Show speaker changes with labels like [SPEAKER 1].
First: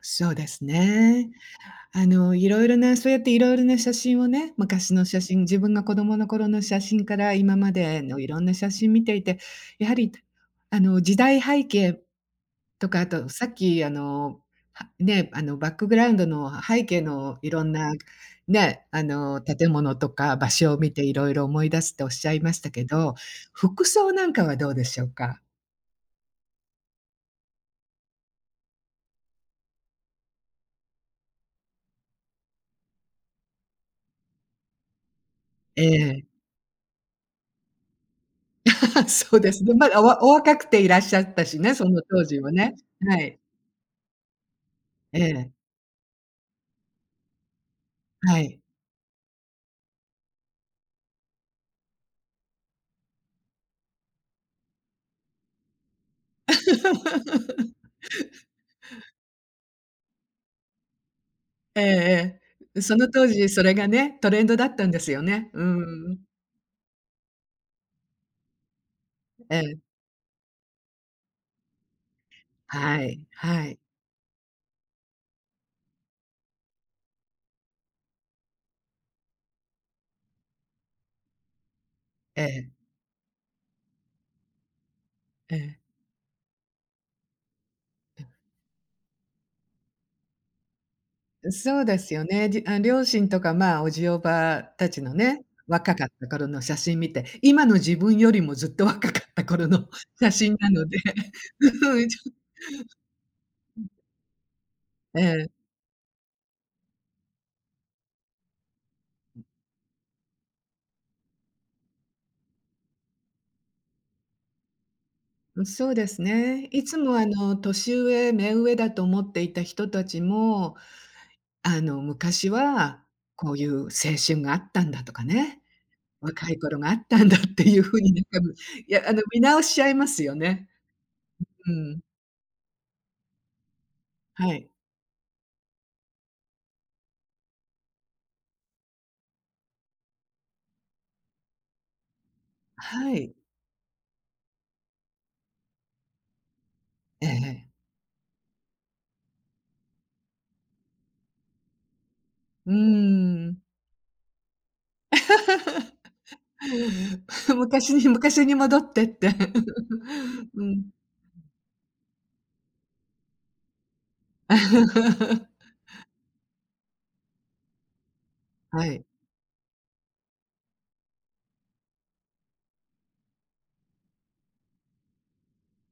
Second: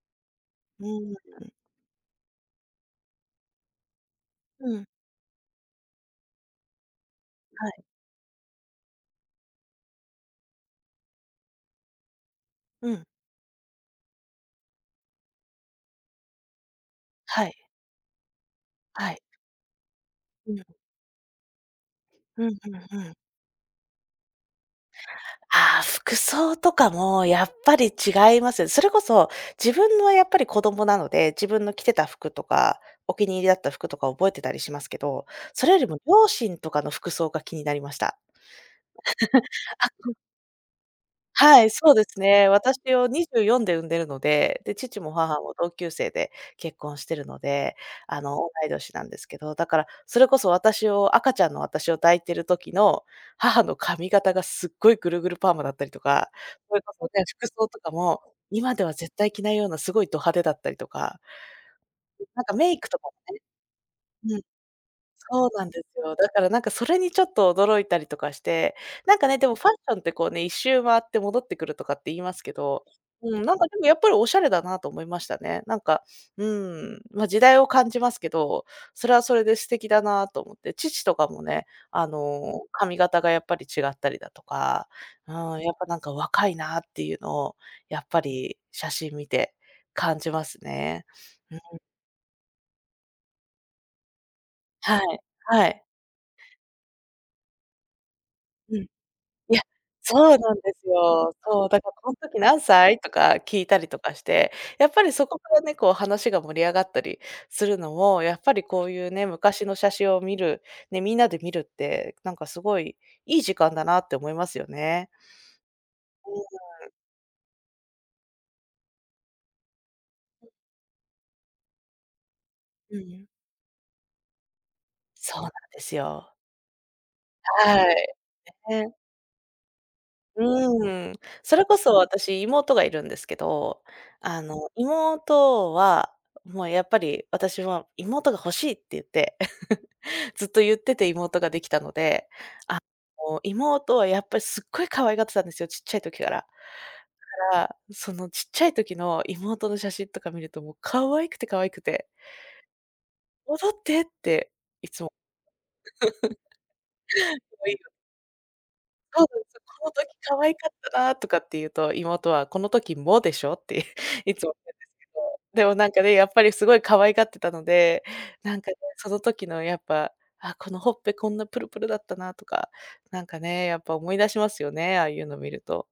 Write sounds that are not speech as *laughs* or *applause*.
[SPEAKER 1] そうです
[SPEAKER 2] うー
[SPEAKER 1] ね。
[SPEAKER 2] ん。
[SPEAKER 1] あの、色々なそうやって、色々な写真をね、
[SPEAKER 2] うん。
[SPEAKER 1] 昔の写真、自分が子供の頃の写真から、今
[SPEAKER 2] は
[SPEAKER 1] ま
[SPEAKER 2] い。
[SPEAKER 1] での色んな写真を見ていて、やはり、あの、時代背景と
[SPEAKER 2] う
[SPEAKER 1] か、
[SPEAKER 2] ん。
[SPEAKER 1] あと、さっき、あの、はね、あの、バックグラウンドの、背景の
[SPEAKER 2] は
[SPEAKER 1] 色
[SPEAKER 2] い。
[SPEAKER 1] んな、ね、あ
[SPEAKER 2] はい。
[SPEAKER 1] の、建物とか場
[SPEAKER 2] うん。
[SPEAKER 1] 所を見て色々思い出すとおっしゃい
[SPEAKER 2] うん
[SPEAKER 1] ました
[SPEAKER 2] うん
[SPEAKER 1] け
[SPEAKER 2] うん。
[SPEAKER 1] ど、服装なんかはどうでしょうか？
[SPEAKER 2] ああ、服装とかもやっぱり違います。それこそ、自分の、やっぱり、子供なので、自分の着てた服とか、お気に入りだった服とか覚えてたりしますけど、それよりも
[SPEAKER 1] ええ。
[SPEAKER 2] 両親とかの服装が気になりました。
[SPEAKER 1] *laughs* そうですね、
[SPEAKER 2] *chuckles*
[SPEAKER 1] ま
[SPEAKER 2] あ、
[SPEAKER 1] だお
[SPEAKER 2] ほん
[SPEAKER 1] わお若くていらっしゃったし
[SPEAKER 2] はい。
[SPEAKER 1] ね、そ
[SPEAKER 2] そう
[SPEAKER 1] の
[SPEAKER 2] です
[SPEAKER 1] 当時
[SPEAKER 2] ね。
[SPEAKER 1] はね、
[SPEAKER 2] 私を
[SPEAKER 1] は
[SPEAKER 2] にじ
[SPEAKER 1] い。
[SPEAKER 2] ゅうよんで産んでるので、で、父も
[SPEAKER 1] え
[SPEAKER 2] 母も
[SPEAKER 1] え。
[SPEAKER 2] 同級生で結婚してるので、あの、
[SPEAKER 1] は
[SPEAKER 2] 同
[SPEAKER 1] い。
[SPEAKER 2] い年なんですけど、だから、それこそ私を、赤ちゃんの私を抱いてる時の母の髪型が、すっごいぐるぐるパーマだったりとか、それこそね、服装
[SPEAKER 1] *laughs*
[SPEAKER 2] とかも、今では絶対着ないような、すごいド派手だったりとか。
[SPEAKER 1] ええ
[SPEAKER 2] ん、
[SPEAKER 1] え
[SPEAKER 2] なんか、メ
[SPEAKER 1] え。
[SPEAKER 2] イ
[SPEAKER 1] ん、
[SPEAKER 2] ク
[SPEAKER 1] そ
[SPEAKER 2] とか
[SPEAKER 1] の
[SPEAKER 2] も
[SPEAKER 1] 当時、それがね、ト
[SPEAKER 2] うん。
[SPEAKER 1] レンドだったんですよ
[SPEAKER 2] そう
[SPEAKER 1] ね。う
[SPEAKER 2] なんです
[SPEAKER 1] ー
[SPEAKER 2] よ。
[SPEAKER 1] ん。
[SPEAKER 2] だから、なんか、それにちょっと驚いたりとかして。なんかね、でも
[SPEAKER 1] え
[SPEAKER 2] ファッ
[SPEAKER 1] え。
[SPEAKER 2] ションって、こうね、1周回って戻ってくるとかって言いますけど、
[SPEAKER 1] はい、
[SPEAKER 2] うん、なん
[SPEAKER 1] は
[SPEAKER 2] か、
[SPEAKER 1] い。
[SPEAKER 2] でも、やっぱり、おしゃれだなと思いましたね。なんか、うーん、ま、時代を感じますけど、それはそれで素敵だなと思って。父とかもね、あ
[SPEAKER 1] え
[SPEAKER 2] の、
[SPEAKER 1] え。
[SPEAKER 2] 髪型がやっぱり違ったりだとか、う
[SPEAKER 1] え
[SPEAKER 2] ーん、やっ
[SPEAKER 1] え。
[SPEAKER 2] ぱ、なんか、若いなっていうのを、やっぱ
[SPEAKER 1] うん。
[SPEAKER 2] り写真見て感じますね。
[SPEAKER 1] うん、
[SPEAKER 2] うーん。
[SPEAKER 1] そうですよね。じあ、両親とか、まあ、叔父叔母た
[SPEAKER 2] は
[SPEAKER 1] ちの
[SPEAKER 2] い、
[SPEAKER 1] ね、
[SPEAKER 2] はい。
[SPEAKER 1] 若かった頃の写真見て、今の自分よりもずっ
[SPEAKER 2] う
[SPEAKER 1] と
[SPEAKER 2] ん。
[SPEAKER 1] 若かった
[SPEAKER 2] や、
[SPEAKER 1] 頃の写
[SPEAKER 2] そうなん
[SPEAKER 1] 真な
[SPEAKER 2] で
[SPEAKER 1] の
[SPEAKER 2] す
[SPEAKER 1] で、
[SPEAKER 2] よ。そう。だから
[SPEAKER 1] うーん、
[SPEAKER 2] 「こ
[SPEAKER 1] ち
[SPEAKER 2] ん
[SPEAKER 1] ょ
[SPEAKER 2] 時何歳？」とか聞いた
[SPEAKER 1] うん。
[SPEAKER 2] りとかして、やっぱり
[SPEAKER 1] え
[SPEAKER 2] そこ
[SPEAKER 1] え。
[SPEAKER 2] からね、こう、話が盛り上がったりするのも、やっぱりこういうね、
[SPEAKER 1] うん。
[SPEAKER 2] 昔の写真を見る、ね、みんなで見るって、なんか、すごいいい時間だなって思いますよね。
[SPEAKER 1] うん、そうです
[SPEAKER 2] う
[SPEAKER 1] ね。い
[SPEAKER 2] ーん。
[SPEAKER 1] つも、あの、年上、目上だと思っていた人たち
[SPEAKER 2] *unintelligible*
[SPEAKER 1] も、あの、昔
[SPEAKER 2] うんう
[SPEAKER 1] は
[SPEAKER 2] ん。
[SPEAKER 1] こういう青春があったんだとか
[SPEAKER 2] そうなん
[SPEAKER 1] ね、
[SPEAKER 2] ですよ。
[SPEAKER 1] 若い頃があったんだっていう
[SPEAKER 2] は
[SPEAKER 1] ふう
[SPEAKER 2] い。
[SPEAKER 1] に、なんか、い
[SPEAKER 2] ね。
[SPEAKER 1] や、あの、見直しちゃいますよ
[SPEAKER 2] う
[SPEAKER 1] ね。
[SPEAKER 2] ーん。それ
[SPEAKER 1] うう
[SPEAKER 2] こそ、
[SPEAKER 1] ーん。
[SPEAKER 2] 私、妹がいるんですけど、あ
[SPEAKER 1] はい。
[SPEAKER 2] の、妹は、もう、やっぱり、私もう、妹が欲しいっていって、*chuckles* ずっといってて妹ができたので、
[SPEAKER 1] は
[SPEAKER 2] あ
[SPEAKER 1] い。
[SPEAKER 2] の、妹は、やっぱり、すっごい可愛がってたんですよ、ちっちゃい時から。だ
[SPEAKER 1] ええ
[SPEAKER 2] から、
[SPEAKER 1] ええ。
[SPEAKER 2] ん、そのちっちゃい時の妹の写真とか見ると、もう、可愛くて、可愛くて。
[SPEAKER 1] うーん。
[SPEAKER 2] 「戻って」って、いつも
[SPEAKER 1] *laughs*
[SPEAKER 2] *giggles*
[SPEAKER 1] *chuckles*
[SPEAKER 2] 可愛いの。
[SPEAKER 1] 昔に、昔に戻ってっ
[SPEAKER 2] そう
[SPEAKER 1] て。
[SPEAKER 2] なんですよ。「ほんとに可
[SPEAKER 1] *laughs*
[SPEAKER 2] 愛
[SPEAKER 1] う
[SPEAKER 2] かっ
[SPEAKER 1] ん。
[SPEAKER 2] たなあ」とかって言うと、妹は「この時もでしょ」って *chuckles* いつも言うんですけど。
[SPEAKER 1] *laughs*
[SPEAKER 2] でも、なんかね、やっぱり凄い可愛がってたので、なんかね、
[SPEAKER 1] はい。
[SPEAKER 2] その時の、やっぱ、「あ、このほっぺ、こんなプルプルだったな」とか、なんかね、やっぱ思い出しますよね、ああいうの見ると。